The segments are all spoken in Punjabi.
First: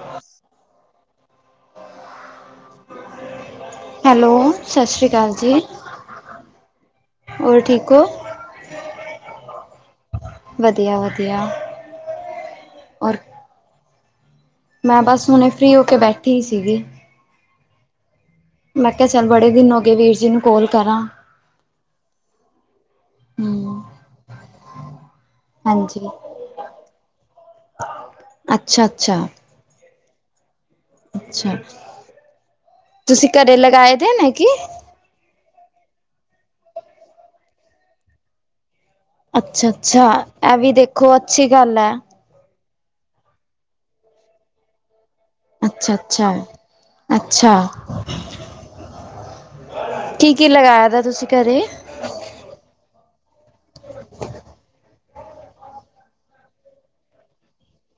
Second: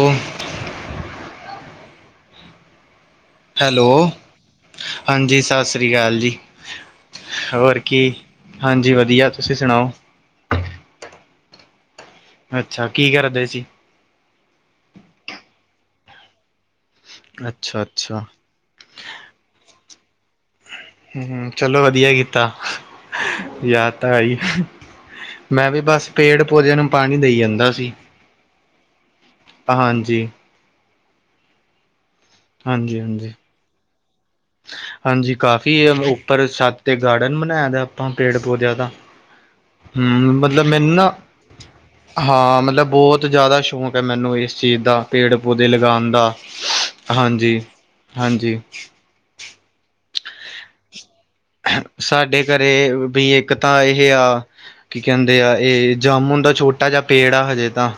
ਓ ਹੈਲੋ। ਸਤਿ ਸ਼੍ਰੀ ਅਕਾਲ ਹਾਂਜੀ, ਜੀ ਸਾਸਰੀਕਾਲ ਜੀ। ਹੋਰ ਠੀਕ ਹੋ ਕੀ, ਹਾਂਜੀ ਵਧੀਆ। ਤੁਸੀਂ ਸਣਾਓ? ਵਧੀਆ-ਵਧੀਆ। ਅੱਛਾ, ਕੀ ਕਰਦੇ ਸੀ? ਮੈਂ ਬਸ ਹੁਣੇ ਫਰੀ ਹੋ ਕੇ ਬੈਠੀ ਈ ਸੀਗੀ। ਅੱਛਾ-ਅੱਛਾ। ਮੈਂ ਕਿਆ ਚਲ ਬੜੇ ਦਿਨ ਹੋਗੇ, ਵੀਰ ਜੀ ਨੂੰ ਕੋਲ ਕਰਾਂ। ਹੂੰ, ਚਲੋ ਵਧੀਆ ਕੀਤਾ, ਹਮ ਯਾਦ ਤਾਂ ਆਈ। ਮੈਂ ਵੀ ਹਾਂਜੀ ਬਸ ਪੇੜ-ਪੋਦਿਆਂ ਨੂੰ ਪਾਣੀ ਦੇਈ ਜਾਂਦਾ ਸੀ। ਅੱਛਾ-ਅੱਛਾ। ਹਾਂਜੀ। ਅੱਛਾ-ਅ, ਹਾਂਜੀ ਤੁਸੀਂ ਹਾਂਜੀ ਘਰੇ ਲਗਾਏ ਦੇ ਨੇ ਕੀ? ਹਾਂਜੀ, ਕਾਫੀ ਏ ਉੱਪਰ ਛੱਤ ਤੇ ਗਾਰਡਨ ਬਣਾਇਆ ਹੋਇਆ ਆਪਾਂ ਪੇੜ-ਪੋਦਿਆਂ ਦਾ। ਅੱਛਾ -ਅੱਛਾ। ਹਮ ਮਤਲਬ ਐਵੀ ਮੈਨੂੰ ਨਾ ਦੇਖੋ ਅੱਛੀ ਗੱਲ ਐ‌। ਹਾਂ, ਮਤਲਬ ਬੋਤ ਜ਼ਾਦਾ ਸ਼ੋਕੈ ਮੈਨੂੰ ਏਸ ਚੀਜ਼ ਦਾ ਪੇੜ ਪੌਦੇ ਅੱਛਾ ਲਗਾਣ ਦਾ। ਅੱਛਾ ਹਾਂਜੀ-ਹਾਂਜੀ ਕੀ-ਕੀ ਲਗਾਇਆ ਵਾ ਤੁਸੀਂ ਘਰੇ? ਸਾਡੇ ਘਰੇ ਵੀ ਇੱਕ ਤਾਂ ਇਹੇ ਆ ਕੀ ਕਹਿੰਦੇ ਆ, ਇਹ ਜਾਮੁਣ ਦਾ ਛੋਟਾ ਜਿਹਾ ਪੇੜ ਆ ਹਜੇ ਤਾਂ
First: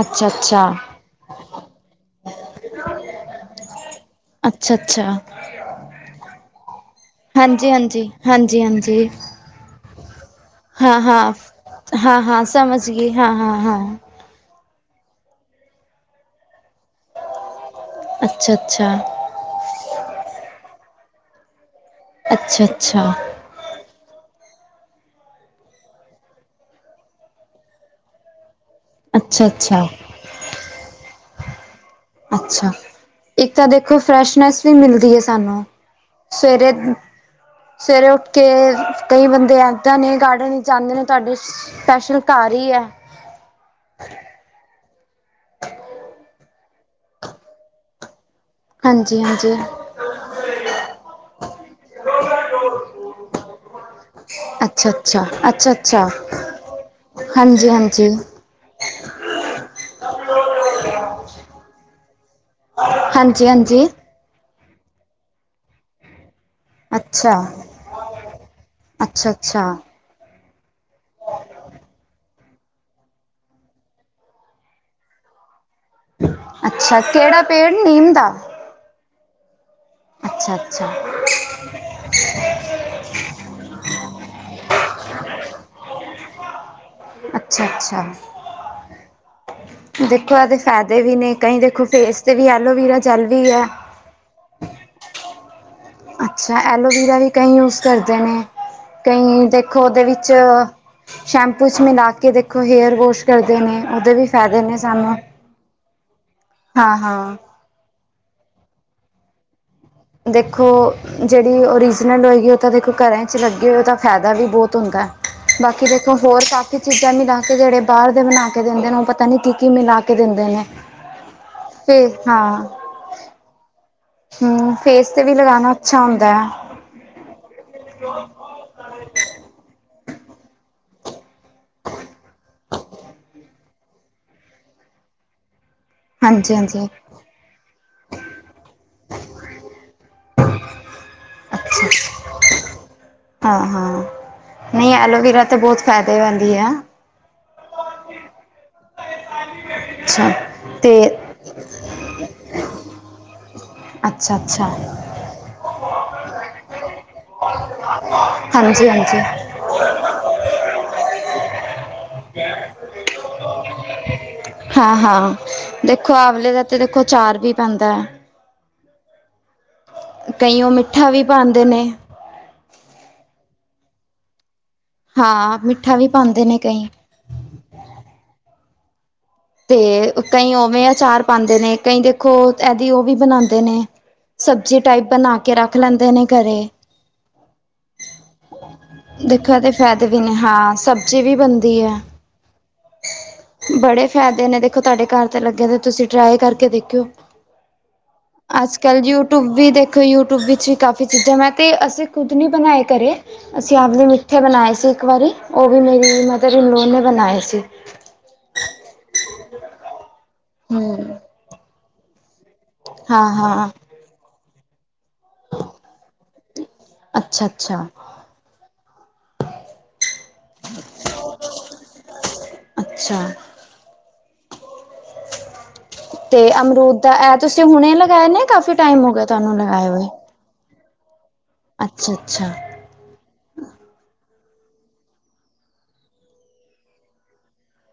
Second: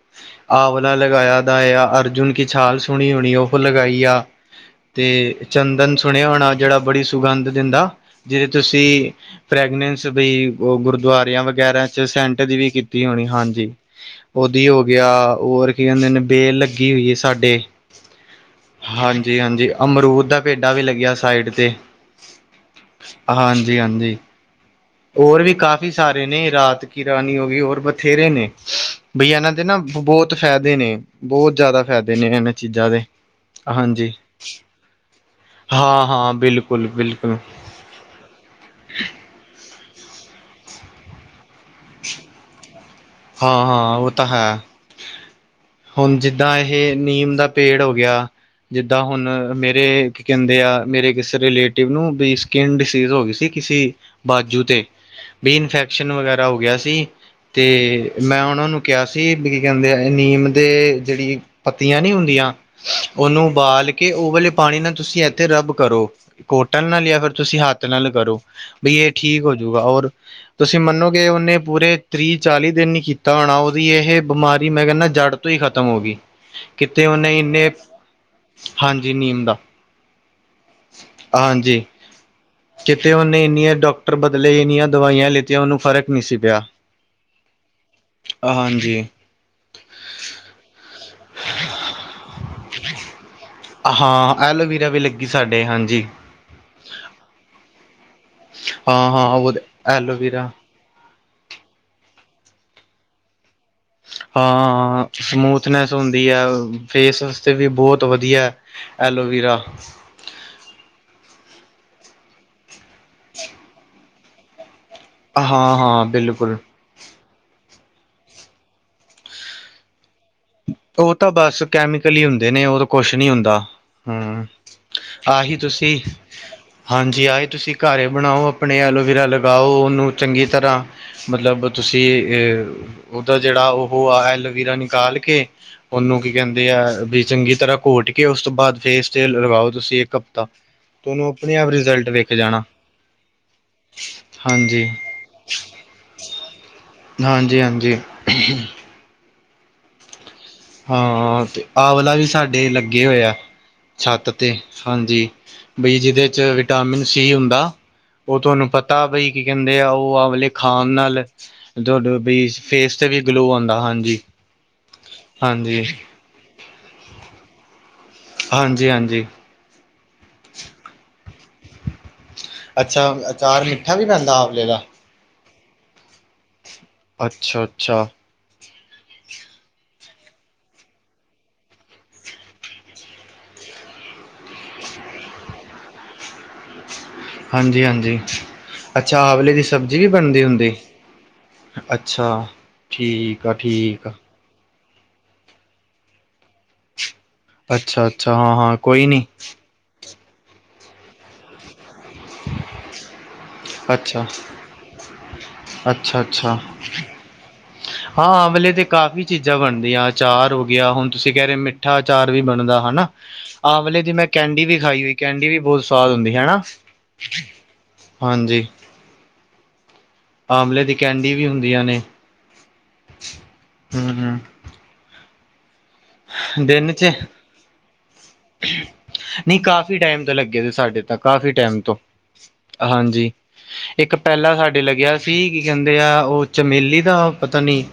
ਅੱਛਾ-ਅੱਛ। ਆਵਲਾ ਲਗਾਇਆ ਦਾ, ਆ ਅਰਜੁਨ ਕੀ ਛਾਲ ਸੁਣੀ ਹੋਣੀ, ਉਹੋ ਲਗਾਈ ਆ। ਅੱਛਾ ਤੇ ਅੱਛਾ ਚੰਦਨ ਸੁਣਿਆ ਹੋਣਾ, ਜਿਹੜਾ ਬੜੀ ਸੁਗੰਧ ਹਾਂਜੀ ਦਿੰਦਾ ਹਾਂਜੀ ਜਿਹੜੇ ਹਾਂਜੀ ਹਾਂਜੀ ਤੁਸੀਂ ਫ੍ਰੈਗਨੈਂਸ ਦੀ ਹਾਂ ਹਾਂ ਗੁਰਦੁਆਰਿਆਂ ਵਗੈਰਾ ਚ ਹਾਂ ਸੈਂਟ ਹਾਂ ਦੀ ਵੀ ਸਮਝ ਕੀਤੀ ਗਈ ਹੋਣੀ, ਹਾਂ ਹਾਂ ਹਾਂਜੀ। ਹਾਂ ਉਹ ਹੀ ਹੋ ਗਿਆ, ਹੋਰ ਕੀ ਕਿੰਦੇ ਨੇ, ਬੇਲ ਲੱਗੀ ਹੋਈ ਐ ਸਾਡੇ ਅੱਛਾ-ਅੱਛਾ। ਜੀ, ਹਾਂਜੀ। ਅਮਰੂਦ ਦਾ ਪੇਡਾ ਵੀ ਲੱਗਿਆ ਸਾਈਡ 'ਤੇ। ਅੱਛਾ-ਅੱਛਾ। ਹਾਂਜੀ-ਹਾਂਜੀ। ਹੋਰ ਵੀ ਕਾਫੀ ਸਾਰੇ ਨੇ ਰਾਤ ਕਿ ਰਾਣੀ ਹੋ ਗਈ। ਹੋਰ ਬਥੇਰੇ ਨੇ ਬਈ ਅੱਛਾ ਇਹਨਾਂ ਦੇ ਨਾ ਅੱਛਾ ਬਹੁਤ ਫਾਇਦੇ ਨੇ ਬਹੁਤ ਜ਼ਿਆਦਾ ਫਾਇਦੇ ਨੇ, ਇਹਨਾਂ ਅੱਛਾ ਚੀਜ਼ਾਂ ਦੇ ਇੱਕ ਤਾਂ ਦੇਖੋ ਹਾਂਜੀ ਫਰੈਸ਼ਨੈਸ ਵੀ ਮਿਲਦੀ ਏ ਸਾਨੂੰ ਹਾਂ ਹਾਂ ਸਵੇਰੇ ਬਿਲਕੁਲ ਬਿਲਕੁਲ ਸਵੇਰੇ ਉੱਠ ਕੇ ਕਈ ਬੰਦੇ ਇੱਦਾਂ ਨੇ ਗਾਰਡਨ ਚਾਹੁੰਦੇ ਨੇ ਤੁਹਾਡੇ ਸਪੈਸ਼ਲ ਘਰ ਹੀ ਆ ਹਾਂ ਹਾਂ ਉਹ ਤਾਂ ਹੈ ਹੁਣ ਜਿੱਦਾਂ ਇਹ ਨੀਮ ਦਾ ਪੇੜ ਹੋ ਗਿਆ ਜਿੱਦਾਂ ਹਾਂਜੀ ਹੁਣ ਹਾਂਜੀ ਮੇਰੇ ਕੀ ਕਹਿੰਦੇ ਆ ਮੇਰੇ ਕਿਸ ਰਿਲੇਟਿਵ ਨੂੰ ਵੀ ਸਕਿੰਨ ਡਿਸੀਜ਼ ਹੋ ਗਈ ਸੀ ਕਿਸੇ ਬਾਜੂ ਤੇ ਅੱਛਾ ਆ ਅੱਛਾ ਆ ਵੀ ਇਨਫੈਕਸ਼ਨ ਵਗੈਰਾ ਹੋ ਗਿਆ ਸੀ ਤੇ ਹਾਂਜੀ ਹਾਂਜੀ ਮੈਂ ਉਹਨਾਂ ਨੂੰ ਕਿਹਾ ਸੀ ਵੀ ਕੀ ਕਹਿੰਦੇ ਆ ਨੀਮ ਦੇ ਜਿਹੜੀ ਪੱਤੀਆਂ ਨੀ ਹੁੰਦੀਆਂ ਉਹਨੂੰ ਹਾਂਜੀ ਹਾਂਜੀ ਉਬਾਲ ਕੇ ਉਹ ਵਾਲੇ ਪਾਣੀ ਨਾਲ ਤੁਸੀਂ ਇੱਥੇ ਰੱਬ ਕਰੋ। ਕੋਟਲ ਨਾਲ ਲਿਆ ਫਿਰ ਅੱਛਾ ਤੁਸੀਂ ਹੱਥ ਨਾਲ ਕਰੋ ਬ ਇਹ ਅੱਛਾ ਠੀਕ ਅੱਛਾ ਹੋਜੂਗਾ ਔਰ ਤੁਸੀਂ ਮੰਨੋਗੇ ਉਹਨੇ ਪੂਰੇ ਤੀਹ, ਚਾਲੀ ਦਿਨ ਹੀ ਕੀਤਾ ਹੋਣਾ ਉਹਦੀ ਇਹ ਬਿਮਾਰੀ ਮੈਂ ਕਹਿੰਦਾ ਜੜ ਤੋਂ ਹੀ ਖਤਮ ਹੋ ਗਈ ਅੱਛਾ ਕਿਤੇ ਉਹਨੇ ਕਿਹੜਾ ਇੰਨੇ ਪੇੜ ਨੀਮ ਦਾ ਹਾਂਜੀ ਨੀਮ ਦਾ ਅੱਛਾ ਅੱਛਾ ਹਾਂਜੀ। ਕਿਤੇ ਉਹਨੇ ਇੰਨੀਆਂ ਡਾਕਟਰ ਬਦਲੇ ਇੰਨੀਆਂ ਦਵਾਈਆਂ ਲਿੱਤੀਆਂ ਉਹਨੂੰ ਫ਼ਰਕ ਨਹੀਂ ਸੀ ਪਿਆ। ਅੱਛਾ ਆ ਅੱਛਾ ਆ ਹਾਂਜੀ ਦੇਖੋ ਇਦੇ ਫਾਇਦੇ ਨੇ ਕਈ ਦੇਖੋ ਫੇਸ 'ਤੇ ਵੀ ਐਲੋਵੀਰਾ ਜੈਲ ਵੀ ਹੈ ਹਾਂ ਐਲੋਵੀਰਾ ਵੀ ਲੱਗੀ ਸਾਡੇ ਹਾਂਜੀ ਅੱਛਾ ਐਲੋਵੀਰਾ ਵੀ ਕਈ ਯੂਜ ਕਰਦੇ ਨੇ ਹਾਂ ਹਾਂ ਕਈ ਉਹ ਦੇਖੋ ਉਹਦੇ ਵਿੱਚ ਐਲੋਵੀਰਾ ਸ਼ੈਂਪੂ ਚ ਮਿਲਾ ਕੇ ਦੇਖੋ ਹੇਅਰ ਵੋਸ਼ ਕਰਦੇ ਨੇ ਉਹਦੇ ਵੀ ਫਾਇਦੇ ਨੇ ਸਾਨੂੰ ਥ਼ਨੈਸ ਹੁੰਦੀ ਹੈ ਹਾਂ-ਹਾਂ ਫੇਸ ਵਾਸਤੇ ਵੀ ਬਹੁਤ ਵਧੀਆ ਐਲੋਵੇਰਾ ਦੇਖੋ ਜਿਹੜੀ ਓਰੀਜਨਲ ਹੋਗੀ ਆ ਓ ਤਾਂ ਦੇਖੋ ਘਰ ਚ ਲੱਗੀ ਓ ਤਾਂ ਫੈਦਾ ਵੀ ਬਹੁਤ ਹੁੰਦਾ ਹਾਂ ਬਾਕੀ ਹਾਂ ਦੇਖੋ ਹੋਰ ਬਿਲਕੁਲ ਕੰਮ ਕਿ ਚੀਜ਼ਾਂ ਮਿਲਾਕੇ ਜਿਹੜੇ ਬਾਹਰ ਦੇ ਬਣਾ ਕੇ ਦਿੰਦੇ ਨੇ ਉਹ ਪਤਾ ਨਹੀਂ ਕੀ ਕੀ ਮਿਲਾ ਕੇ ਕੇ ਦਿੰਦੇ ਨੇ ਫੇਰ ਹਾਂ ਫੋਨ ਕੁੱਛ ਨੀ ਹੁੰਦਾ ਹਮ ਫੇਸ ਤੇ ਵੀ ਆਹੀ ਲਗਾਣਾ ਤੁਸੀਂ ਅੱਛਾ ਹੁੰਦਾ ਹੈ ਹਾਂਜੀ ਆਹੀਂ ਤੁਸੀਂ ਘਰੇ ਬਣਾਉ ਆਪਣੇ ਐਲੋਵੇਰਾ ਲਗਾਓ ਉਹਨੂੰ ਚੰਗੀ ਤਰ੍ਹਾਂ ਮਤਲਬ ਤੁਸੀਂ ਏ ਅ ਉਹਦਾ ਜਿਹੜਾ ਓਹੋ ਆ ਐਲੋਵੇਰਾ ਨਿਕਾਲ ਕੇ ਕੇ ਉਹਨੂੰ ਕੀ ਕਹਿੰਦੇ ਆ ਹਾਂਜੀ-ਹਾਂਜੀ। ਵੀ ਚੰਗੀ ਤਰ੍ਹਾਂ ਕੋਟ ਕਿ ਉਸ ਤੋਂ ਬਾਅਦ ਫੇਸ ਟੇਲ ਲਗਾਓ ਤੁਸੀਂ ਇੱਕ ਹਫ਼ਤਾ ਤੁਹਾਨੂੰ ਆਪਣੇ ਆਪ ਅੱਛਾ ਰਿਜ਼ਲਟ ਵੇਖ ਜਾਣਾ ਹਾਂ ਹਾਂ ਹਾਂਜੀ ਨਹੀਂ ਐਲੋਵੇਰਾ ਤੇ ਬਹੁਤ ਫੈਂਦੇਵੰਦੀ ਆ ਹਾਂਜੀ ਹਾਂਜੀ ਉ ਹੁ ਛਾ ਹਾਂ ਤੇ ਆ ਵਲਾ ਵੀ ਸਾਡੇ ਲੱਗੇ ਹੋਏਆ ਛੱਤ ਅੱਛਾ ਤੇ ਅੱਛਾ ਹਾਂਜੀ ਬੀ ਜਿਹਦੇ 'ਚ ਵਿਟਾਮਿਨ ਸੀ ਹੁੰਦਾ ਉਹ ਤੁਹਾਨੂੰ ਹਾਂਜੀ ਪਤਾ ਹਾਂਜੀ ਬਾਈ ਕਹਿੰਦੇ ਆ ਉਹ ਆ ਵਾਲੇ ਖਾਣ ਨਾਲ ਤੁਹਾਡੇ ਬੀ ਫੇਸ ਤੇ ਵੀ ਗਲੋ ਆਉਂਦਾ ਹਾਂਜੀ ਹਾਂ ਹਾਂ ਹਾਂਜੀ ਦੇਖੋ ਆਵਲੇ ਦਾ ਤੇ ਦੇਖੋ ਅਚਾਰ ਵੀ ਪੈਂਦਾ ਹਾਂ ਜੀ ਹਾਂਜੀ ਕਇਓ ਮਿੱਠਾ ਵੀ ਪਾਉਂਦੇ ਨੇ ਅੱਛਾ ਅਚਾਰ ਮਿੱਠਾ ਵੀ ਪੈਂਦਾ ਅਵਲੇ ਦਾ ਹਾਂ ਮਿੱਠਾ ਵੀ ਪਾਉਂਦੇ ਨੇ ਕਈ ਅੱਛਾ ਅੱਛਾ ਤੇ ਕਈ ਓਵੇਂ ਅਚਾਰ ਪਾਉਂਦੇ ਨੇ ਕਈ ਦੇਖੋ ਇਹਦੀ ਉਹ ਵੀ ਬਣਾਉਂਦੇ ਨੇ ਸਬਜ਼ੀ ਟਾਈਪ ਬਣਾ ਕੇ ਰੱਖ ਲੈਂਦੇ ਨੇ ਘਰੇ ਹਾਂਜੀ ਹਾਂਜੀ ਅੱਛਾ, ਆਵਲੇ ਦੇਖੋ ਇਹਦੇ ਦੀ ਵੀ ਫਾਇਦੇ ਨੇ ਬਣਦੀ ਹੁੰਦੀ, ਹਾਂ ਸਬਜ਼ੀ ਵੀ ਬਣਦੀ ਹੈ ਅੱਛਾ? ਠੀਕ ਆ ਬੜੇ ਠੀਕ ਆ ਫਾਇਦੇ ਨੇ, ਦੇਖੋ ਤੁਹਾਡੇ ਘਰ ਤੇ ਲੱਗੇ ਦੇ ਤੁਸੀਂ ਟਰਾਈ ਕਰਕੇ ਦੇਖਿਓ। ਅੱਛਾ ਅੱਛਾ ਹਾਂ ਅੱਜ ਹਾਂ ਕੱਲ ਕੋਈ ਨਹੀਂ ਯੂਟਿਊਬ ਵੀ ਦੇਖੋ। ਯੂਟਿਊਬ ਵਿੱਚ ਵੀ ਕਾਫ਼ੀ ਚੀਜ਼ਾਂ ਮੈਂ ਤੇ ਅਸੀਂ ਖੁਦ ਨੀ ਬਣਾਏ ਘਰੇ। ਅਸੀਂ ਆਪਦੇ ਅੱਛਾ ਮਿੱਠੇ ਬਣਾਏ ਸੀ ਇੱਕ ਵਾਰੀ, ਉਹ ਵੀ ਅੱਛਾ ਮੇਰੀ ਮਦਰ ਅੱਛਾ ਇਨ ਲਾਅ ਨੇ ਬਣਾਏ ਸੀ। ਹਾਂ, ਆਂਮਲੇ ਤੇ ਕਾਫ਼ੀ ਚੀਜ਼ਾਂ ਬਣਦੀਆਂ ਅਚਾਰ ਹੋ ਗਿਆ ਹੁਣ ਹੂੰ ਤੁਸੀਂ ਕਹਿ ਰਹੇ ਹੋ ਮਿੱਠ ਮਿੱਠਾ ਅਚਾਰ ਵੀ ਬਣਦਾ ਹਨਾ। ਹਾਂ ਹਾਂ ਆਮਲੇ ਦੀ ਮੈਂ ਕੈਂਡੀ ਵੀ ਖਾਈ ਹੋਈ ਕੈਂਡੀ ਵੀ ਬਹੁਤ ਸਵਾਦ ਹੁੰਦੀ ਹਨਾ ਅੱਛਾ ਅੱਛਾ ਹਾਂਜੀ‌। ਆਮਲੇ ਦੀ ਕੈਂਡੀ ਵੀ ਹੁੰਦੀਆਂ ਨੇ। ਅੱਛਾ। ਹੂ, ਹੂ। ਤੇ ਦਿਨ ਅਮਰੂਦ ਚ ਦਾ, ਇਹ ਤੁਸੀਂ ਹੁਣੇ ਲਗਾਇਆ ਨਾ ਕਾਫੀ ਟਾਈਮ ਹੋ ਗਿਆ ਤੁਹਾਨੂੰ ਲਗਾਏ ਹੋਏ। ਤੇ ਲੱਗੇ ਨੇ ਸਾਡੇ ਤਾਂ ਕਾਫੀ ਟਾਈਮ ਤੋਂ ਅੱਛਾ ਅੱਛਾ ਹਾਂਜੀ। ਇੱਕ ਪਹਿਲਾ ਸਾਡੇ ਲੱਗਿਆ ਸੀ ਕਿ ਕਹਿੰਦੇ ਆ ਉਹ ਚਮੇਲੀ ਦਾ ਪਤਾ ਨਹੀਂ।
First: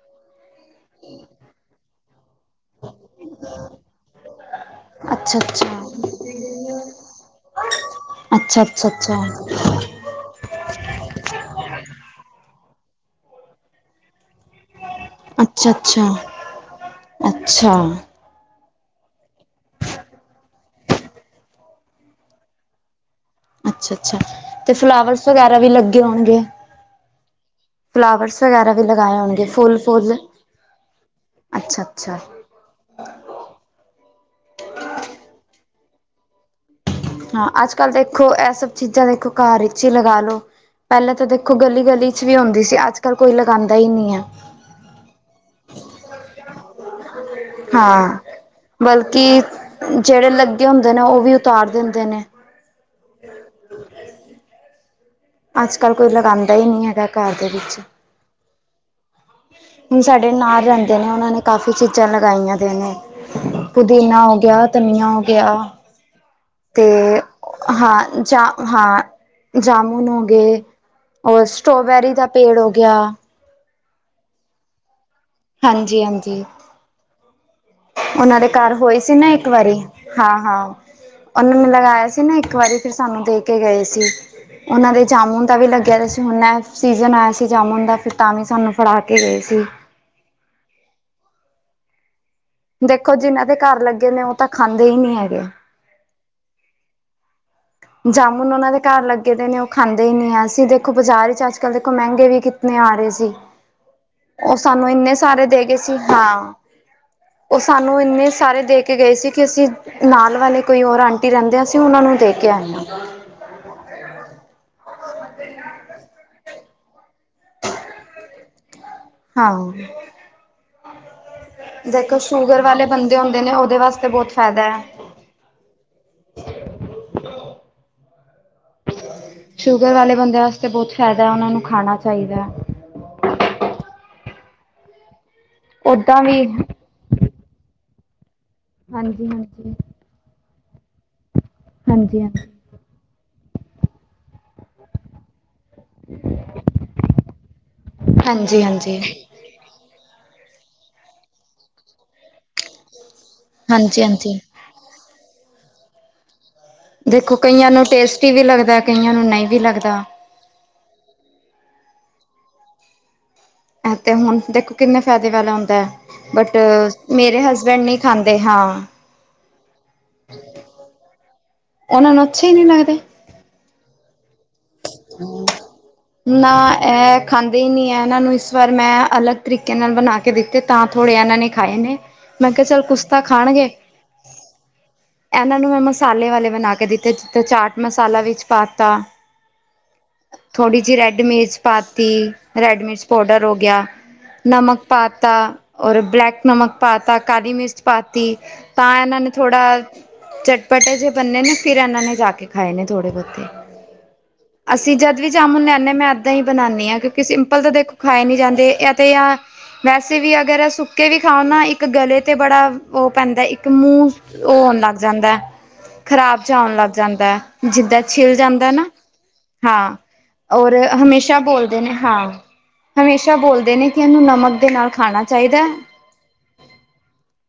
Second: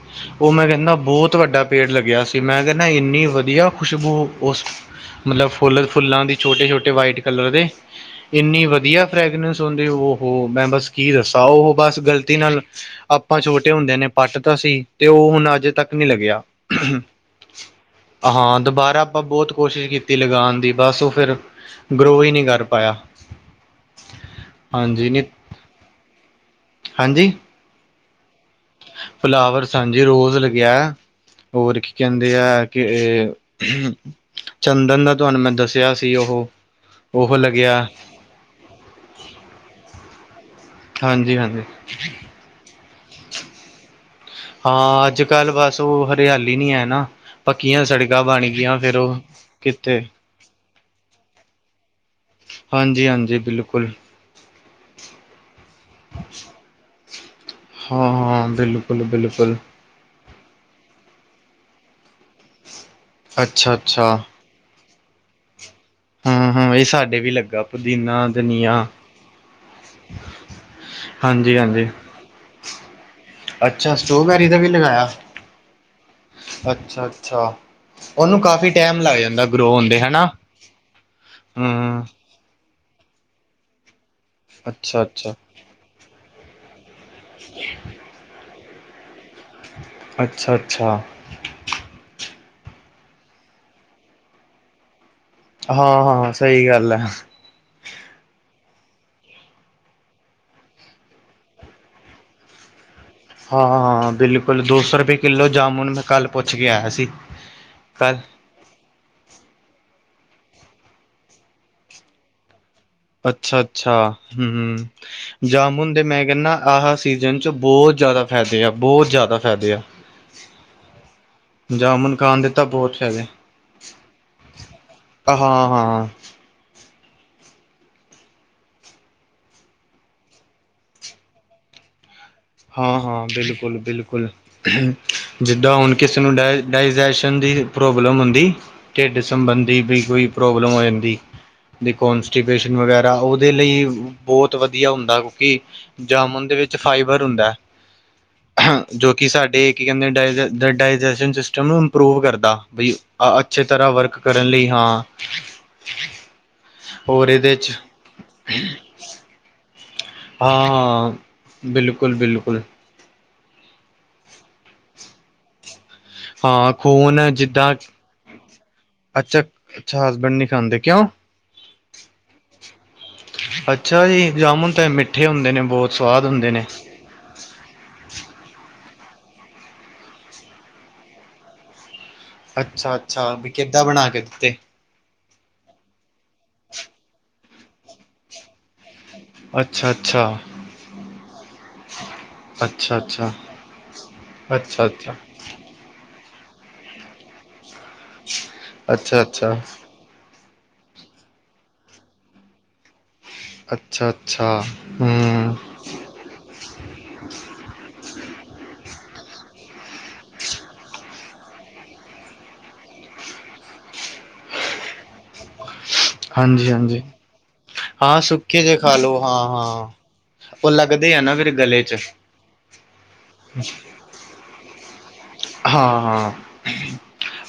ਉਹ ਮੈਂ ਕਹਿੰਨਾ ਬਹੁਤ ਵੱਡਾ ਪੇੜ ਲੱਗਿਆ ਸੀ। ਮੈਂ ਕਹਿੰਨਾ ਇੰਨੀ ਵਧੀਆ ਖੁਸ਼ਬੂ ਉਸ ਅੱਛਾ ਮਤਲਬ ਫੁੱਲ -ਫੁੱਲਾਂ ਦੀ ਛੋਟੇ -ਛੋਟੇ ਵਾਈਟ ਕਲਰ ਦੇ ਅੱਛਾ ਅੱਛਾ ਅੱਛਾ ਇੰਨੀ ਵਧੀਆ ਫਰੈਗਨਿੰਸ। ਤੁਰਨ ਦੀ ਉਹੋ ਮੈਂ ਬ਼ਸ ਕੀ ਦਸਾਂ, ਉਹੋ ਬ਼ਸ ਗ਼ਲਤੀ ਨਾਲ ਆਪਾਂ ਛੋਟੇ ਹੁੰਦਿਆਂ ਨੇ ਪੱਟ ਤਾਂ ਸੀ ਤੇ ਉਹ ਅੱਛਾ ਹੁਣ ਅਜੇ ਤੱਕ ਨਹੀਂ ਅੱਛਾ ਲੱਗਿਆ। ਅੱਛਾ। ਹਾਂ ਦੁਬਾਰਾ ਆਪਾਂ ਬਹੁਤ ਕੋਸ਼ਿਸ਼ ਕੀਤੀ ਲਗਾਣ ਦੀ ਬਸ ਉਹ ਫਿਰ ਗਰੋਹ ਹੀ ਨਹੀਂ ਕਰ ਪਾਇਆ। ਅੱਛਾ -ਅੱਛਾ ਤੇ ਹਾਂਜੀ ਨੀ ਫਲਾਵਰਸ ਵਗੈਰਾ ਵੀ ਲੱਗੇ ਹੋਣਗੇ। ਹਾਂਜੀ ਫਲਾਵਰਸ ਵਗੈਰਾ ਵੀ ਲੱਗ ਫਲਾਵਰਸ ਹਾਂਜੀ ਰੋਜ਼ ਲੱਗਿਆ। ਹੋਰ ਕੀ ਅੱਛਾ-ਅੱਛਾ ਕਹਿੰਦੇ ਐ। ਕਿ ਏ ਚੰਦਨ ਦਾ ਤੁਹਾਨੂੰ ਮੈਂ ਦੱਸਿਆ ਸੀ। ਉਹੋ ਹਾਂ, ਅੱਜ ਕੱਲ ਦੇਖੋ? ਇਹ ਸਭ ਚੀਜ਼ਾਂ ਦੇਖੋ। ਘਰ ਵਿੱਚ ਹੀ ਲਗਾ ਲੋ, ਪਹਿਲਾਂ ਤਾਂ ਹਾਂਜੀ ਦੇਖੋ ਹਾਂਜੀ ਗਲੀ ਗਲੀ 'ਚ' ਵੀ ਹੋਂਦੀ ਸੀ। ਅੱਜ -ਕੱਲ ਕੋਈ ਲਗਾਉਂਦਾ ਹੀ ਨਹੀਂ ਐ। ਹਾਂ, ਅੱਜ- ਕੱਲ੍ਹ ਬਸ ਉਹ ਹਰਿਆਲੀ ਨੀ ਹੈ ਨਾ। ਪੱਕੀਆਂ ਹਾਂ। ਸੜਕਾਂ ਬਣਗੀਆਂ ਫਿਰ ਉਹ ਬਲਕਿ ਕਿੱਥੇ ਜਿਹੜੇ ਲੱਗੇ ਹੁੰਦੇ ਨੇ ਉਹ ਵੀ ਉਤਾਰ ਦਿੰਦੇ ਨੇ। ਹਾਂਜੀ- ਹਾਂਜੀ ਬਿਲਕੁਲ। ਅੱਜ -ਕੱਲ ਕੋਈ ਲਗਾਉਂਦਾ ਹੀ ਨਹੀਂ ਹੈਗਾ, ਘਰ ਦੇ ਵਿੱਚ। ਹਾਂ -ਹਾਂ ਬਿਲਕੁਲ -ਬਿਲਕੁਲ। ਹੁਣ ਸਾਡੇ ਨਾਲ ਰਹਿੰਦੇ ਨੇ ਉਹਨਾਂ ਨੇ ਕਾਫ਼ੀ ਚੀਜ਼ਾਂ ਲਗਾਈਆਂ ਦੇ ਨੇ, ਅੱਛਾ-ਅੱਛਾ ਪੁਦੀਨਾ ਹੋ ਗਿਆ। ਧਨੀਆ ਹੋ ਗਿਆ। ਹਾਂ-ਹਾਂ ਇਹ ਤੇ ਸਾਡੇ ਵੀ ਲੱਗਾ ਹਾਂ, ਪੁਦੀਨਾ, ਜਾ, ਧਨੀਆ ਹਾਂ, ਜਾਮੁਨ ਹੋ ਗਏ। ਹੋਰ ਹਾਂਜੀ-ਹਾਂਜੀ ਸਟ੍ਰੋਬੈਰੀ ਦਾ ਪੇੜ ਹੋ ਗਿਆ। ਅੱਛਾ ਸਟ੍ਰੋਬੈਰੀ ਦਾ ਵੀ ਲਗਾਇਆ। ਹਾਂਜੀ- ਹਾਂਜੀ। ਅੱਛਾ -। ਅੱਛਾ ਉਹਨਾਂ ਦੇ ਘਰ ਹੋਈ ਸੀ ਨਾ ਇੱਕ ਵਾਰੀ ਹੁੰਦੇ ਹਨਾ ਹਾਂ -ਹਾਂ ਉਹਨੇ ਹੂੰ ਲਗਾਇਆ ਸੀ ਨਾ ਇੱਕ ਵਾਰੀ ਫਿਰ ਸਾਨੂੰ ਦੇਖ ਕੇ ਗਏ ਸੀ, ਉਹਨਾਂ ਦੇ ਅੱਛਾ-ਅੱਛਾ, ਜਾਮੁਨ ਦਾ ਵੀ ਲੱਗਿਆ ਸੀ। ਹੁਣ ਨਾਂ ਸੀਜ਼ਨ ਆਇਆ ਸੀ ਜਾਮੁਨ ਦਾ ਫਿਰ ਤਾਂ ਵੀ ਸਾਨੂੰ ਫੜਾ ਕੇ ਗਏ ਸੀ। ਅੱਛਾ -ਅੱਛਾ। ਦੇਖੋ, ਜਿਹਨਾਂ ਦੇ ਘਰ ਲੱਗੇ ਨੇ ਉਹ ਤਾਂ ਖਾਂਦੇ ਹੀ ਨਹੀਂ ਹੈਗੇ। ਹਾਂ -ਹਾਂ ਸਹੀ ਗੱਲ ਹੈ। ਜਾਮੁਨ ਉਹਨਾਂ ਦੇ ਘਰ ਲੱਗੇ ਦੇ ਨੇ ਉਹ ਖਾਂਦੇ ਹੀ ਨਹੀਂ ਆ। ਅਸੀਂ ਦੇਖੋ ਬਾਜ਼ਾਰ 'ਚ ਅੱਜ ਕੱਲ੍ਹ ਦੇਖੋ ਮਹਿੰਗੇ ਵੀ ਕਿਤਨੇ ਆ ਰਹੇ ਸੀ। ਹਾਂ- ਹਾਂ ਉਹ ਬਿਲਕੁਲ, ਦੋ ਸਾਨੂੰ ਸੌ ਇੰਨੇ ਰੁਪਏ ਸਾਰੇ ਕਿੱਲੋ ਦੇ ਗਏ ਜਾਮੁਨ ਸੀ ਮੈਂ ਕੱਲ੍ਹ ਹਾਂ ਪੁੱਛ ਕੇ ਆਇਆ ਸੀ। ਉਹ ਸਾਨੂੰ ਕੱਲ ਇੰਨੇ ਸਾਰੇ ਦੇ ਕੇ ਗਏ ਸੀ, ਕਿ ਅਸੀਂ ਨਾਲ ਵਾਲੇ ਕੋਈ ਹੋਰ ਆਂਟੀ ਰਹਿੰਦੇ ਹਾਂ ਅਸੀਂ ਉਹਨਾਂ ਨੂੰ ਦੇ ਕੇ ਆਏ ਹਾਂ। ਅੱਛਾ -ਅੱਛਾ, ਹੂੰ-ਹੂੰ। ਜਾਮੁਨ ਦੇ ਮੈਂ ਕਹਿੰਦਾ ਆਹ ਸੀਜਨ ਚ ਬਹੁਤ ਜ਼ਿਆਦਾ ਫ਼ਾਇਦੇ ਆ, ਬਹੁਤ ਜ਼ਿਆਦਾ ਦਾ ਫਾਇਦੇ ਆ। ਹਾਂ ਜਾਮੁਨ ਦੇਖੋ, ਖਾਣ ਦੇ ਸ਼ੂਗਰ ਤਾਂ ਵਾਲੇ ਬਹੁਤ ਬੰਦੇ ਫਾਇਦੇ ਹੁੰਦੇ ਨੇ ਉਹਦੇ ਵਾਸਤੇ ਬਹੁਤ ਫਾਇਦਾ ਹੈ। [inaudible] ਹਾਂ, ਹਾਂ। ਸ਼ੂਗਰ ਵਾਲੇ ਬੰਦੇ ਵਾਸਤੇ ਬਹੁਤ ਫ਼ਾਇਦਾ, ਉਹਨਾ ਨੂੰ ਖਾਣਾ ਚਾਹੀਦਾ। ਹਾਂ- ਹਾਂ, ਬਿਲਕੁਲ -ਬਿਲਕੁਲ। ਜਿੱਦਾਂ ਹੁਣ ਕਿਸੇ ਓਦਾਂ ਨੂੰ ਵੀ ਡਾਏ ਡਾਇਜਸਨ ਦੀ ਪ੍ਰੋਬਲਮ ਹੁੰਦੀ ਢਿੱਡ ਹਾਂਜੀ ਹਾਂਜੀ ਸੰਬੰਧੀ ਵੀ ਕੋਈ ਪੋ੍ਬਲਮ ਹੋ ਜਾਂਦੀ, ਦੇਖੋ, ਹਾਂਜੀ ਹਾਂਜੀ ਅਨਸਟੀਵ ਵਗੈਰਾ ਉਹਦੇ ਲਈ ਬਹੁਤ ਵਧੀਆ ਹੁੰਦਾ, ਕਿਉਂਕਿ ਜਾਮੁਨ ਦੇ ਵਿੱਚ ਫਾਇ ਬਰ ਹੁੰਦਾ ਹਾਂਜੀ ਹਾਂਜੀ ਜੋ ਕਿ ਸਾਡੇ ਕੀ ਕਹਿੰਦੇ ਡ ਡਾਇਜੈਸਟ ਸਿਸਟਮ ਨੂੰ ਇੰਪਰੂਵ ਕਰਦਾ, ਬਈ ਅ ਅੱਛੇ ਤਰ੍ਹਾਂ ਹਾਂਜੀ ਵਰਕ ਹਾਂਜੀ ਕਰਨ ਲਈ ਹਾਂ। ਹੋਰ ਦੇਖੋ, ਇਹਦੇ 'ਚ ਕਈਆਂ ਨੂੰ ਟੇਸਟੀ ਵੀ ਲੱਗਦਾ, ਕਈਆਂ ਨੂੰ ਨਹੀਂ ਵੀ ਲੱਗਦਾ। ਹਾਂ -ਹਾਂ, ਬਿਲਕੁਲ-ਬਿਲਕੁਲ। ਆਤੇ ਹੁਣ ਦੇਖੋ, ਕਿੰਨੇ ਫਾਇਦੇ ਵਾਲਾ ਹੁੰਦਾ। ਬਟ, ਹਾਂ ਖੂਨ ਮੇਰੇ ਜਿੱਦਾਂ ਹਸਬੈਂਡ ਨਹੀਂ ਖਾਂਦੇ ਹਾਂ। ਅੱਛਾ- ਅੱਛਾ, ਹਸਬੈਂਡ ਨਹੀਂ ਖਾਂਦੇ ਕਿਉਂ? ਇਹਨਾਂ ਨੂੰ ਅੱਛੇ ਹੀ ਨਹੀਂ ਲੱਗਦੇ। ਅੱਛਾ ਜੀ, ਜਾਮੁਨ ਤੇ ਮਿੱਠੇ ਹੁੰਦੇ ਨੇ, ਬਹੁਤ ਸਵਾਦ ਹੁੰਦੇ ਨਾ ਨੇ। ਇਹ ਖਾਂਦੇ ਹੀ ਨਹੀਂ ਆ, ਇਹਨਾਂ ਨੂੰ ਇਸ ਵਾਰ ਮੈਂ ਅਲੱਗ ਤਰੀਕੇ ਨਾਲ ਬਣਾ ਕੇ ਦਿੱਤੇ ਤਾਂ ਥੋੜ੍ਹੇ ਇਹਨਾਂ ਨੇ ਖਾਏ ਨੇ। ਮੈਂ ਕਿਹਾ ਚੱਲ ਅੱਛਾ ਕੁਸ਼ ਤਾਂ ਅੱਛਾ ਵੀ ਖਾਣਗੇ। ਕਿੱਦਾਂ ਬਣਾ ਕੇ ਦਿੱਤੇ ਇਹਨਾਂ ਨੂੰ ਮੈਂ ਮਸਾਲੇ ਵਾਲੇ ਬਣਾ ਕੇ ਦਿੱਤੇ, ਜਿੱਥੇ ਚਾਟ ਮਸਾਲਾ ਵਿੱਚ ਪਾਤਾ। ਅੱਛਾ- ਅੱਛਾ। ਥੋੜ੍ਹੀ ਜਿਹੀ ਰੈੱਡ ਮਿਰਚ ਪਾਤੀ, ਰੈੱਡ ਅੱਛਾ ਮਿਰਚ ਅੱਛਾ ਪਾਊਡਰ ਹੋ ਗਿਆ। ਨਮਕ ਅੱਛਾ ਅੱਛਾ ਪਾਤਾ। ਔਰ ਬਲੈਕ ਨਮਕ ਪਾ ਤਾ, ਕਾਲੀ ਮਿਰਚ ਪਾ ਤੀ, ਤਾਂ ਇਹਨਾਂ ਅੱਛਾ ਨੇ ਅੱਛਾ ਥੋੜਾ ਚਟਪਟੇ ਜੇ ਬੰਣੇ ਨੇ, ਫਿਰ ਇਹਨਾਂ ਨੇ ਜਾ ਕੇ ਖਾਏ ਨੇ ਥੋੜੇ ਬਹੁਤੇ। ਅੱਛਾ- ਅੱਛਾ, ਹੂੰ। ਇਨੇ ਮੈਂ ਦਹੀ ਬਣਾਉਂਦੀ ਹਾਂ, ਕਿਉਂਕਿ ਸਿੰਪਲ ਤਾਂ ਦੇਖੋ ਖਾਏ ਨੀ ਜਾਂਦੇ ਇਹ ਤੇ ਆ ਵੈਸੇ ਵੀ ਅਗਰ ਸੁੱਕੇ ਵੀ ਖਾਓ ਨਾ ਇੱਕ ਗਲੇ 'ਤੇ ਬੜਾ ਉਹ ਪੈਂਦਾ ਇੱਕ ਮੂੰਹ ਉਹ ਆਉਣ ਲੱਗ ਜਾਂਦਾ, ਖ਼ਰਾਬ 'ਚ ਹਾਂਜੀ ਆਉਣ ਲੱਗ ਹਾਂਜੀ ਜਾਂਦਾ ਹੈ, ਜਿੱਦਾਂ ਛਿੱਲ ਜਾਂਦਾ ਨਾ ਹੈਲੋ, ਹਾਂ। ਹਾਂ, ਉਹ ਔਰ ਲੱਗਦੇ ਆ ਨਾ ਹਮੇਸ਼ਾ ਫਿਰ ਬੋਲਦੇ ਗਲੇ ਨੇ 'ਚ ਹਾਂ, ਹਮੇਸ਼ਾ ਬੋਲਦੇ ਨੇ। ਕਹਿੰਦੇ ਨਮਕ ਦੇ ਨਾਲ ਖਾਣਾ। ਚਾਹੀਦਾ ਹਾਂ - ਹਾਂ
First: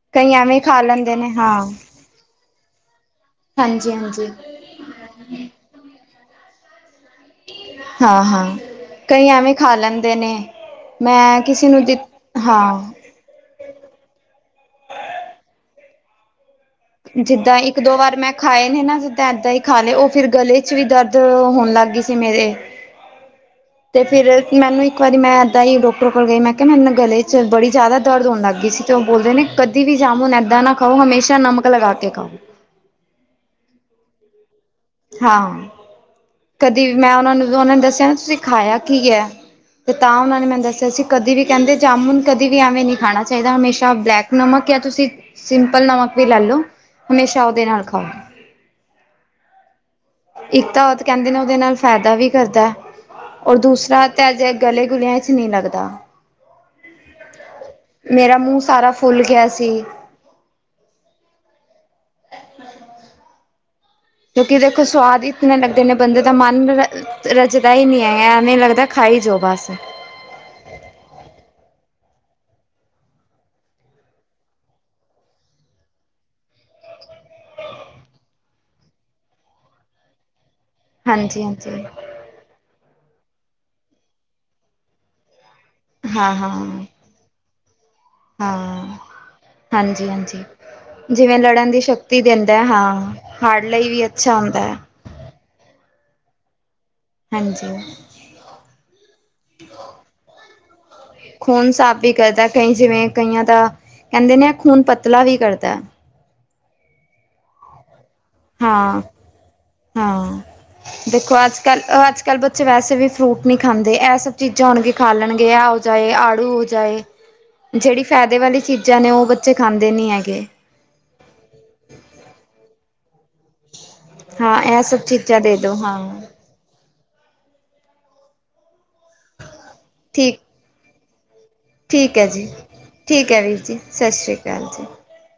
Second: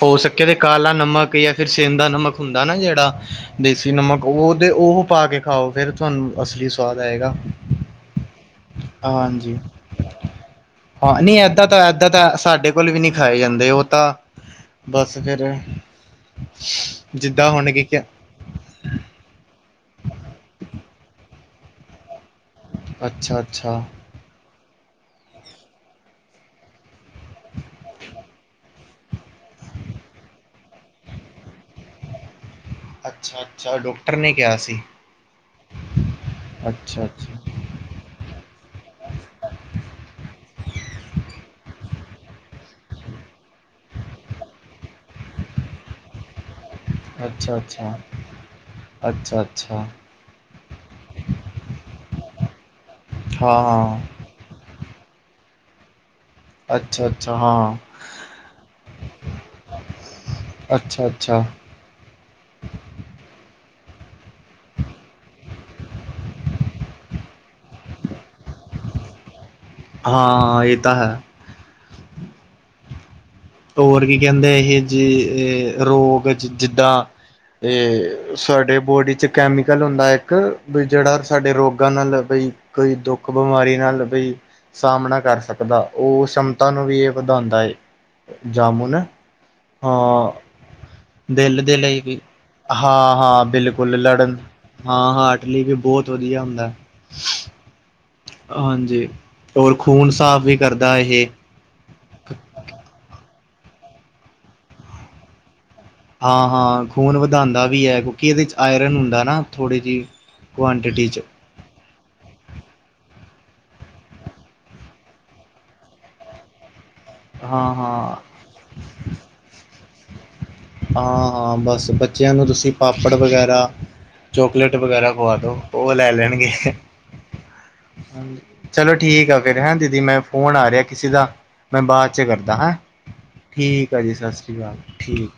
ਹੋ ਕਈ ਸਕੇ ਤੇ ਐਵੇਂ ਖਾ ਕਾਲਾ ਲੈਂਦੇ ਨੇ ਨਮਕ ਜਾਂ ਹਾਂ ਫਿਰ ਸੇਂਦਾ ਨਮਕ ਹੁੰਦਾ ਨਾ ਜਿਹੜਾ ਦੇਸੀ ਹਾਂਜੀ ਨਮਕ ਹਾਂਜੀ ਉਹ। ਤੇ ਉਹ ਪਾ ਕੇ ਖਾਓ, ਫੇਰ ਤੁਹਾਨੂੰ ਅਸਲੀ ਸਵਾਦ ਆਏਗਾ। ਹਾਂ -ਹਾਂ! ਕਈ ਐਵੇਂ ਹਾਂਜੀ ਖਾ ਲੈਂਦੇ ਨੇ, ਹਾਂ ਨਹੀਂ ਮੈਂ ਏਦਾਂ ਕਿਸੇ ਨੂੰ ਤਾਂ ਏਦਾਂ ਤਾਂ ਦਿੱਤੇ ਸਾਡੇ ਕੋਲ ਹਾਂ। ਵੀ ਨਹੀਂ ਖਾਏ ਜਾਂਦੇ ਓ ਤਾਂ ਬਾੱਸ ਫੇਰ ਜਿੱਦਾਂ ਇੱਕ-ਦੋ ਵਾਰ ਮੈਂ ਖਾਏ ਨੇ ਨਾ, ਜਿੱਦਾਂ ਐਦਾਂ ਹੀ ਖਾ ਲੇ ਓ ਫਿਰ ਗਲੇ ਚ ਵੀ ਦਰਦ ਹੋਨ ਲੱਗ ਗਈ ਸੀ ਮੇਰੇ। ਅੱਛਾ-ਅੱਛਾ। ਤੇ ਫਿਰ ਮੈਨੂੰ ਇੱਕ ਵਾਰੀ ਮੈਂ ਐਦਾਂ ਈਂ ਡੋਕਟਰ ਕੋਲ ਗਈ, ਮੈਂ ਕੇਆ ਮੈਨੂੰ ਗਲੇ ਚ ਬੜੀ ਜਾਦਾ ਦਰਦ ਹੋਨ ਲੱਗ ਗੀ ਸੀ। ਤੇ ਓ ਬੋਲਦੇ ਨੇ ਕਦੇ ਵੀ ਜਾਮੁਨ ਐਦਾਂ ਨਾ ਖਾਓ, ਹਮੇਸ਼ਾ ਨਮਕ ਲਗਾ ਕੇ ਖਾਓ। ਅੱਛਾ-ਅੱਛਾ ਡੋਕਟਰ ਨੇ ਕੇਆ ਸੀ। ਹਾਂ, ਕਦੀ ਮੈਂ ਓਨਾਂ ਨੂੰ, ਅੱਛਾ-ਅੱਛਾ ਓਨਾਂ ਦੱਸੇਆ ਤੁਸੀ ਖਾਏਆ ਕੀ ਐ ਤੇ ਤਾਂ ਓਨਾਂ ਨੇ ਮੈਨੂੰ ਦੱਸੇਆ ਸੀ, ਕਦੇ ਵੀ ਕੈਂਦੇ ਜਾਮੁਨ ਕਦੀ ਵੀ ਐਵੇਂ ਨੀ ਖਾਨਾ ਚਾਈਦਾ, ਹਮੇਸ਼ਾ ਬਲੈਕ ਨਮਕ ਯਾ ਤੁਸੀਂ ਸਿੰਪਲ ਨਮਕ ਵੀ ਲੈ ਲੋ, ਹਮੇਸ਼ਾ ਓਦੇ ਨਾਲ ਅੱਛਾ-ਅੱਛਾ ਖਾਓ। ਅੱਛਾ-ਅੱਛਾ। ਇੱਕ ਤਾਂ ਓ ਤਾ ਕੈਂਦੇ ਨੇ ਓਦੇ ਨਾਲ ਫਾਏਦਾ ਵੀ ਕਰਦੈ ਔਰ ਹਾਂ-ਹਾਂ ਦੂਸਰਾ ਤੇ ਐ ਜੇ ਗਲੇ ਗੁਲੇਆਂ ਚ ਨੀ ਲੱਗਦਾ। ਅੱਛਾ-ਅੱਛਾ ਹਾਂ ਮੇਰਾ ਮੂੰ ਸਾਰਾ ਫੁੱਲ ਗੇਆ ਸੀ। ਅੱਛਾ। ਅੱਛਾ। [unintelligible] ਕਯੂਕਿ ਦੇਖੋ ਸਵਾਦ ਇਤਨੇ ਲੱਗਦੇ ਨੇ, ਬੰਦੇ ਦਾ ਮਨ [inaudible] ਰੱਜਦਾ ਈ ਨੀ ਐ, ਐਵੇਂ ਲੱਗਦਾ ਖਾਈ ਜਾਓ ਬਾੱਸ। ਹਾਂ, ਏ ਤਾਂ ਹੈ। ਹੋਰ ਕੀ ਕੈਂਦੇ ਏ ਜੇ ਰੋਗ ਜਿੱਦਾਂ ਏ ਸਾਡੇ ਬੋਡੀ ਬੋਡੀ ਚ ਕੈਮੀਕਲ ਹੁੰਦਾ ਇੱਕ ਬਈ ਜੇੜਾ ਹਾਂਜੀ ਸਾਡੇ ਹਾਂਜੀ ਰੋਗਾਂ ਨਾਲ਼ ਬਈ ਕਈ ਦੋੱਖ ਬਿਮਾਰੀ ਨਾਲ ਬਈ ਸਾਮਨਾ ਕਾੱਰ ਸਕਦਾ। ਓ ਹਾਂ ਸਮਤਾ ਨੂੰ ਹਾਂ ਵੀ ਏ ਵਧਾਂਦੈ ਜਾਮੁਨ। ਹਾਂ ਹਾਂਜੀ-ਹਾਂਜੀ। ਜਿਵੇਂ ਦਿਲ ਲੜਨ ਦੇ ਦੀ ਲਈ ਸ਼ਕਤੀ ਵੀ ਦੇਂਦੇ, ਹਾਂ, ਹਾਡ ਲਈ ਵੀ ਅੱਛਾ ਹੁੰਦੈ। ਹਾਂ-ਹਾਂ ਠੀਕ ਏ, ਬੋਤ ਵਦੀਆ ਹੁੰਦੈ। ਹਾਂਜੀ। ਹਾਂਜੀ, ਓਰ ਖੂਨ ਸਾਫ਼ ਵੀ ਕਰਦਾ ਏ। ਖੂਨ ਸਾਫ਼ ਵੀ ਕਰਦੈ ਕਈ ਜਿਵੇਂ, ਕਈਆਂ ਦਾ ਕੈਂਦੇ ਨੇ ਖੂਨ ਪਤਲਾ ਵੀ ਕਰਦੈ। ਹਾਂ-ਹਾਂ ਖੂਨ ਵਧਾਂਦੈ ਵੀ ਐ, ਅਗੋ। ਕਿ ਇਦੇ ਚ ਆਏਰਨ ਹਾਂ ਹੁੰਦਾ ਨਾ ਥੋੜੀ ਜਿ ਕੁਆਂਟੀਟੀਜ ਚ ਬਾੱਜ ਕਾਰ ਓ ਅੱਜ ਕੱਲ ਬੱਚੇ ਵੈਸੇ ਵੀ ਫਰੂਟ ਨੀ ਖਾਂਦੇ, ਐ ਸਬ ਚੀਜ਼ਾਂ ਹੁਨ ਵੀ ਖਾ ਲੈਨਗੇ, ਐ ਹੋ ਜਾਏ, ਆੜੂ ਹੋ ਜਾਏ ਹਾਂ ਜੇੜੀ ਹਾਂ ਫੈਦੇ ਵਾਲੀ ਚੀਜ਼ਾਂ ਨੇ, ਓ ਬੱਚੇ ਖਾਂਦੇ ਨੀ ਹੈਗੇ। ਹਾਂ, ਹਾਂ ਬਾੱਸ ਬੱਚੇਆਂ ਨੂੰ ਤੁਸੀਂ ਪਾਪੜ ਵਗੈਰਾ ਆ ਹਾਂ ਚੋਕਲੇਟ ਇਹ ਸਭ ਵਗੈਰਾ ਖਵਾ ਚੀਜ਼ਾਂ ਦੇ ਦੋ, ਦਿਉ ਓ ਹਾਂ ਲੈ ਲੈਨਗੇ। ਹਾਂਜੀ, ਚਲੋ ਠੀਕ ਆ ਫਿਰ ਹੈਂ ਦੀਦੀ ਮੈਂ ਠੀਕ ਫੋਨ ਆ ਰੇਆ ਕਿਸੀ ਦਾ। ਮੈਂ ਬਾਦ ਠੀਕ ਚ ਹੈ ਜੀ ਕਰਦਾ ਹੈਂ, ਠੀਕ ਹੈ ਵੀਰ ਠੀਕ ਆ ਸਤਿ ਜੀ ਸ਼੍ਰੀ ਸਾਸਰੀ ਅਕਾਲ ਕਾਲ ਜੀ ਠੀਕ।